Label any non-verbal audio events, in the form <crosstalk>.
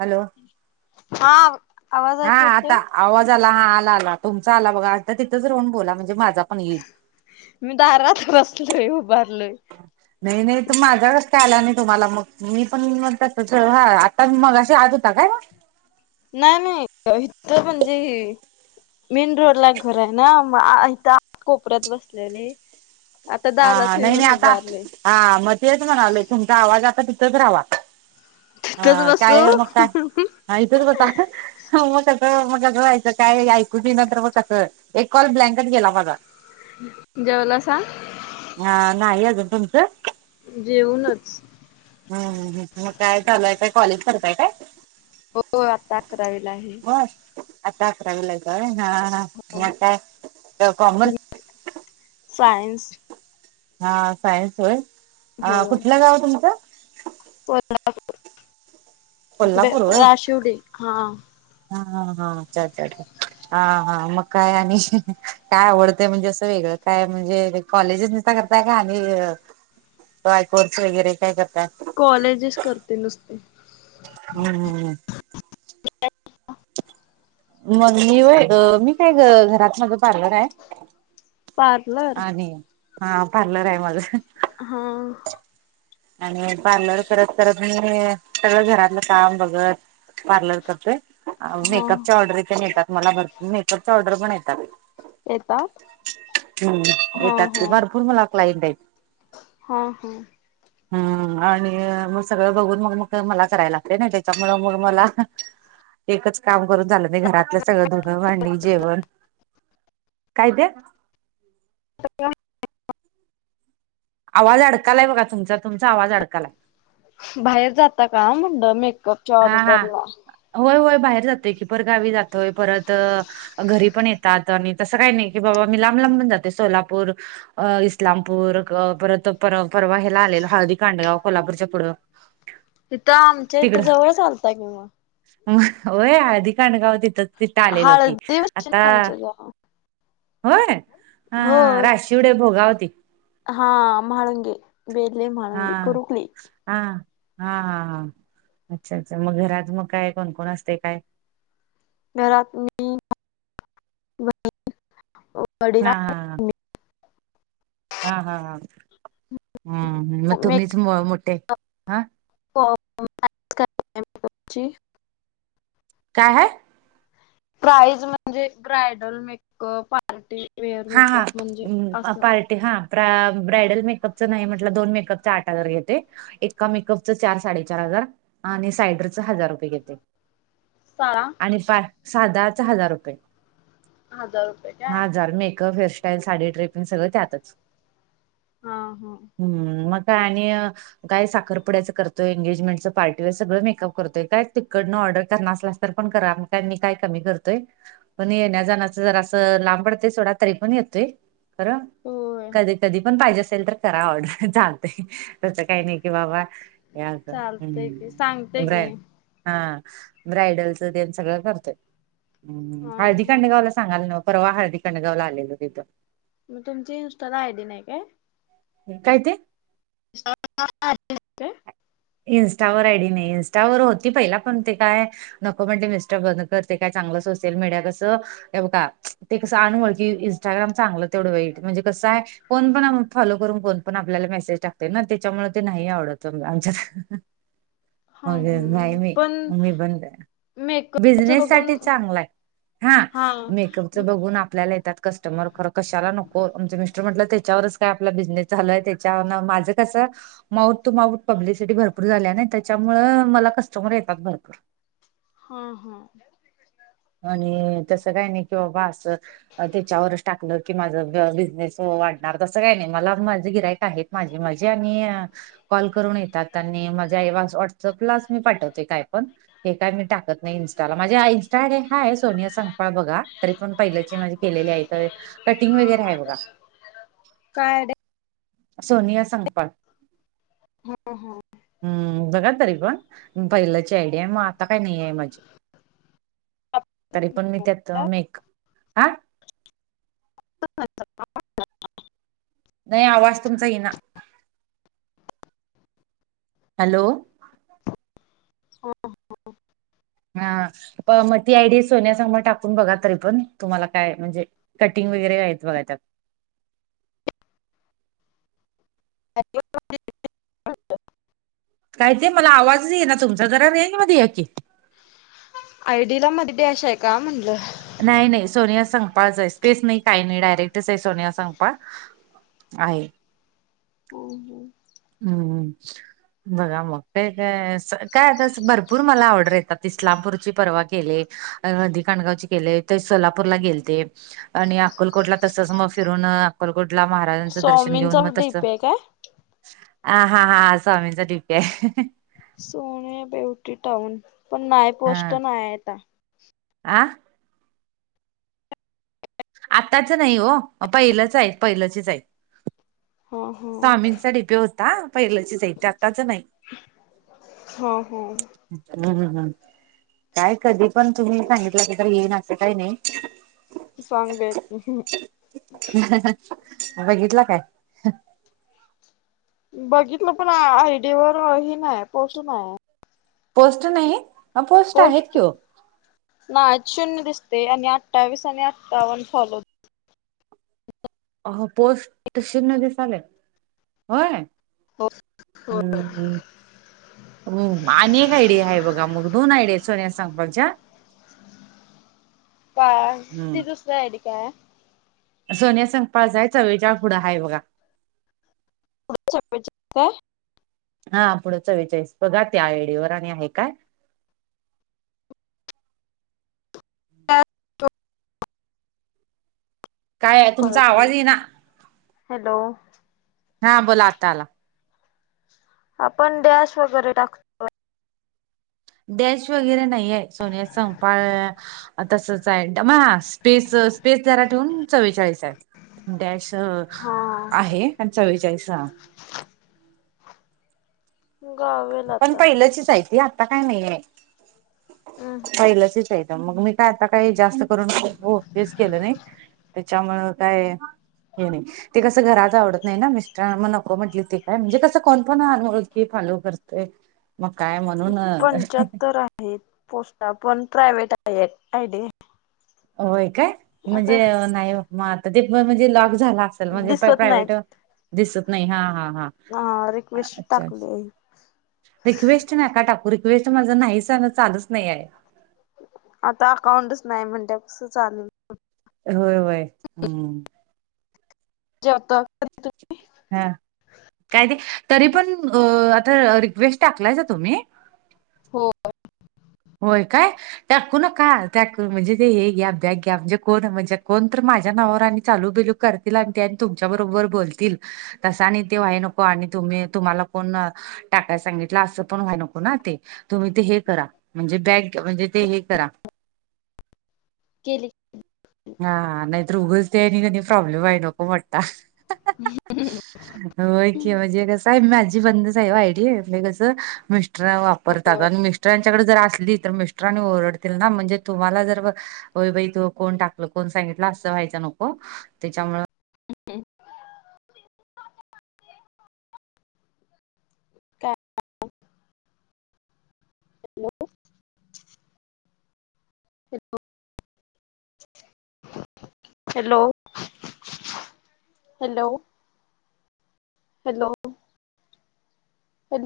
Hello हा आवाज हा ऐकू आता येतोय? आवाज आला हा आला आला तुमचा आला बघा आता तिथंच राहून बोला म्हणजे माझा पण येईल. मी दारात बसलोय उभारलोय नाही नाही तर माझ्या कसं काय आला नाही तुम्हाला मग मी पण तसच हा आता आणि मगाशी आत होता काय नाही नाही इथं म्हणजे ही मेन रोडला घर आहे ना मग इथं आत कोपऱ्यात बसलेले. आता हा हा दारात येऊन नाही नाही आता उभारले हा म तेच म्हणालोय तुमचा आवाज आता तिथंच राह्वा तिथच काय मग आणि बसू काय हा इथंच बसा मग कसं मग कसं व्हायचं काय ऐकूच येइना तर मग कसं एक कॉल ब्लँकच गेला बघा जेवलासा हा नाही अजून तुमचं जेवूनच हम् मग काय चालू हाय काय कॉलेज करताय काय? हो आता अकरावीला आहे. बर आता अकरावीला हाय काय हा हा मग काय तर कॉमर्स सायन्स हा सायन्स होय कुठलं गाव तुमचं ते ना इकडे कोल्हापूर इकडं होय राशीवडी हा हा हा हा अच्छा अच्छा अच्छा हा हा मग काय आणि हीं हीं काय आवडतंय म्हणजे असं वेगळं काय म्हणजे. कॉलेजच नुसता करताय का आणि काय कोर्स वगैरे काय करताय. कॉलेजेच करतोय नुसतं हम् हम ह ह <inaudible> मग अ मी काय घ घरात माझं पार्लर आहे. पार्लर आणि हा पार्लर आहे माझं हं हां. आणि पार्लर करत करत मी सगळं घरातलं काम बघत पार्लर करते हा मेकअपच्या ऑर्डरी पन येतात मला भरपुर मेकअपच्या ऑर्डरी पण येतात. येतात हम्म हा येतात ते हा भरपूर मला क्लाइंट आहेत. हा हा. हम्म आणि मग सगळं बघून मग मग काय मला कराय लागतय नाही त्याच्यामुंळ मग मला एकच काम करून चालंत नाही घरातलं सगळं धुनं, भांडी जेवण. काय ते? आवाज अडकालाय बघा तुमचा तुमचा आवाज अडकालाय. बाहेर जाता का म्हणलं मेकअप हा हा होय होय बाहेर जातोय की परगावी जातोय परत घरी पण येत तात आणि तसं काही नाही की बाबा मी लांब लांब पण जाते सोलापूर अ इस्लामपूर क परत परवा परवा ह्याला आलेलो हळदी कांडगाव. कोल्हापूरच्या पुढं तिथं आमच्या इथं जवळच आलता कि मग. म होय हळदी कांडगाव तिथं तिथं आलेलो की हळदी बसते आता ना आमच्या गावात होय अ होय राशिवडं भोगावती. हा म्हाळुंगी. बेले म हा. हा हा हा हा अच्छा अच्छा मग घरात मग काय कोण कोण असते काय? घरात मी <inaudible> हा हा. हा हा ह हम्म मग तुम्हीच मोठे, हा मेकअपची काय हाय? प्राईज म्हणजे ब्रायडल मेकअप, पार्टीवेअर हा हा मेकअप म्हणजे अ असं. पार्टी हा ब्रा ब्रायडल मेकअपच नाही म्हटलं दोन मेकअपच आठ हजार घेते. एका मेकअपचं चार साडेचार हजार आणि सायडरच हजार रुपये घेते. <unintelligible> आणि साधाचा हजार रुपये, हजार रुपये काय हा हजार makeup, hairstyle, sari draping, सगळं त्यातच. हा हम्म. हम्म मग काय आणि काय साखरपुड्याचं करतोय, एंगेजमेंटचं पार्टी, व सगळ मेकअप करतोय काय तिकडंन ऑर्डर करणारच अस. तरीपण करा मी काय कमी करतोय पण येण्या जाण्याच जरास लांब पडतय सोडा तरी पण येतोय खरं होय कधी कधी पण पाहिजे असेल तर करा ऑर्डर चालतय, तस काही नाही की बाबा चालतय की सांगते की <unintelligible> हा ब्रायडलच तेन सगळं करतोय. हा हम्म हळदी हा काडगावला सांगाल न परवा हळदी काडगावला आलेलो तिथं. मग तुमची इंस्टा ला आयडी नाही काय? काय ते? <unintelligible> इन्स्टावर आयडी नाही इन्स्टावर होती पहिला पण ते काय नको म्हटले मिस्टर बंद कर ते काय चांगलं सोशल मीडिया कसं हे बघा ते कसं अनवळकी इंस्टाग्राम चांगलं तेवढं वाईट म्हणजे कसं आहे कोण पण फॉलो करून कोण पण आपल्याला मेसेज टाकतय ना, त्याच्यामुळे ते नाही आवडत आमच्यात. <inaudible> हा मग नाही हम्म मी पण मी बंद मेकअपच बिझनेस बघून साठी चांगला हाय. हा मेकअपच बघून आपल्याला येतात कस्टमर खरं कशाला नको आमचं मिस्टर म्हटलं, त्याच्यावरच काय आपला बिझनेस झालय त्याच्यावरण माझं कसं माऊट तू माऊट पब्लिसिटी भरपूर झालीय ना, त्याच्यामुळ मला कस्टमर येतात भरपूर. हा हा आणि तसं काय नाही किंवा बाबा असं त्याच्यावरच टाकलं की माझं बिझनेस वाढणार तसं काय नाही मला माझं गिरायक आहेत. माझी माझी आणि कॉल करून येत त्यात आणि माझ्या व्हॉट्सअपलाच मी पाठवते काय पण. हे काय मी टाकत नाही इनस्टाला माझी आय हाय सोनिया संगपाळ बघा तरी पण पहिल्याचे माझे केलेली आहे. कटिंग वगैरे आहे बघा. काय हाय आय डी हाय? सोनिया संगपाळ हम्म बघा तरी पण. पहिल्याची आयडि हाय मग आता काही नाहीय माझी, तरी पण मी त्यात मेक, आ. <unintelligible> नाही आवाज तुमचा इना. हॅलो. हा हा. <inaudible> हा प म ती आयडी सोनिया संपाळ टाकून बघा तरी, पण तुम्हाला काय म्हणजे कटिंग वगैरे आहेत बघा त्यात <unintelligible> काय ते? मला आवाजच येईना तुमचा. जरा रेंज मध्ये या की. आयडी ला मध्ये डॅश आहे का म्हणलं? नाही नाही, सोनिया संकपाळच हाय. स्पेस नाही काही नाही, डायरेक्टच आहे सोनिया संकपाळ आहे. <unintelligible> हू हू. बघा मग, काय आता काय आता भरपूर मला आर्डर येतात. इस्लामपूरची परवा केली. हळदी कांडगावची केलते, ते सोलापूरला गेलते. आणि अक्कलकोटला तसच मग फिरून अकलकोटला महाराजांचं दर्शन घेऊन स्वामींचा मग तस डीपी आहे काय हा हा हा. स्वामींचा डीपी हाय. सोने ब्युटी टाऊन, पण नाही पोस्ट, नाही ये आता. आं आत्ताच नाही ओ, पहिलच हायित, पहिलाचच हायित. हा हा स्वामींचा डिपि होता. पहिल्याचीच हायित, ते आताच नाही. हो हो. हू हू. काय कधी पण तुम्ही सांगितला की, तर येईनं काही नाही. सांगुया कि. <inaudible> बघितला काय? बघितलं पण आयडीवर हे नाही, पोस्ट नाही हाय. पोस्ट नाही? आहेत पोस्ट कि ओ नाहीत, शून्य दिसतय आणि अठ्ठावीस आणि अठ्ठावन्न फॉलोवर्स अ पोस्ट शून्य दिसालय? होय, हो हू हो हू. हू आणि एक आयडि हाय बघा. मग दोन आयडि सोनिया संकपाळ च्या? काय? ती हम्म दुसरी आयडी काय हाय. सोनिया संकपाळ चं हाय, चवेचाळ पुढं हाय बघा. पुढ चवेचाळ काय? हा पुढं चवेचाळीस बघा त्या आयडीवर आणि हाय काय? करत ते काय तुमचा कळत आवाज न्हाय. येईना हॅलो. हा बोला, आता आला. आपण डॅश वगैरे टाकतोय. डॅश वगैरे नाहीये सोनिया संकपाळ तसच हाय म स्पेस स्पेस जरा ठेवून चव्वेचाळीस हाय. डॅश हा आहे आणि चव्वेचाळीस हा. गावेल पण आता पयलचीच हाय ती, आता काय नाहीेये. हम्म पहिलंचीच आहे त मग मी काय आता काही जास्त करून हो तेच केलं नाही तेच्यामुळं काय हे नाही ते कसं घरात आवडत नाही ना मिस्टर म नको म्हटलीत ते काय म्हणजे कसं कोण पण आनोळखी फालो करतय, म काय म पंच्याहत्तर आहे पोस्टा पण प्रायव्हेट आहे आय डी. व्हय काय? म्हणजे नाही म आता ते पण म्हणजे लॉक झाल आस लं म्हणजे प दिसत नाहीत प्रायव्हेट दिसत नाही, हा हा हा. अ रिक्वेस्ट अच्छा, टाकली रिक्वेस्ट नका टाकू, री क्वेस्ट माझ नाहीच त्यानं चालूच नाही हाय. आता अकाऊंटच नाही म्हणल्यावर कसं चालु होय होय हुं, जेवतो <unintelligible> हा काय ते तरी पण अ आता रिक्वेस्ट टाकलायसा तुम्ही? होय. होय काय? टाकू नका टाकू म्हणजे ते हे घ्या बॅक घ्या म्हणजे कोण म्हणजे कोण तर माझ्या नावावर आणि चालू बिलू करतील आणि ते आणि तुमच्या बरोबर बोलतील, तसं आणि ते व्हाय नको, आणि तुम्ही तुम्हाला कोण टाकाय सांगितलं आसं पण व्हाय नको ना ते, तुम्ही ते हे करा म्हणजे बॅक म्हणजे ते हे करा केले. हां नाहीतर ऊगचं ते आणि कणी प्रॉब्लेम व्हाय नको मोठा. व्हय की म्हणजे कसं काय माझी बंदच आहे ओ आयडी, मी कसं मिस्टर वापरता आगं आणि मि मिस्टरांच्याकड जर आसली तर मिस्टर आणि ओरडतील ना म्हणजे तुम्हाला जर होय बाई तू कोण टाक लं कोण सांगितलं आसं व्हायचं नको तेच्यामुळं काय <unintelligible> हॅलो! हॅलो! हॅलो! हॅलो.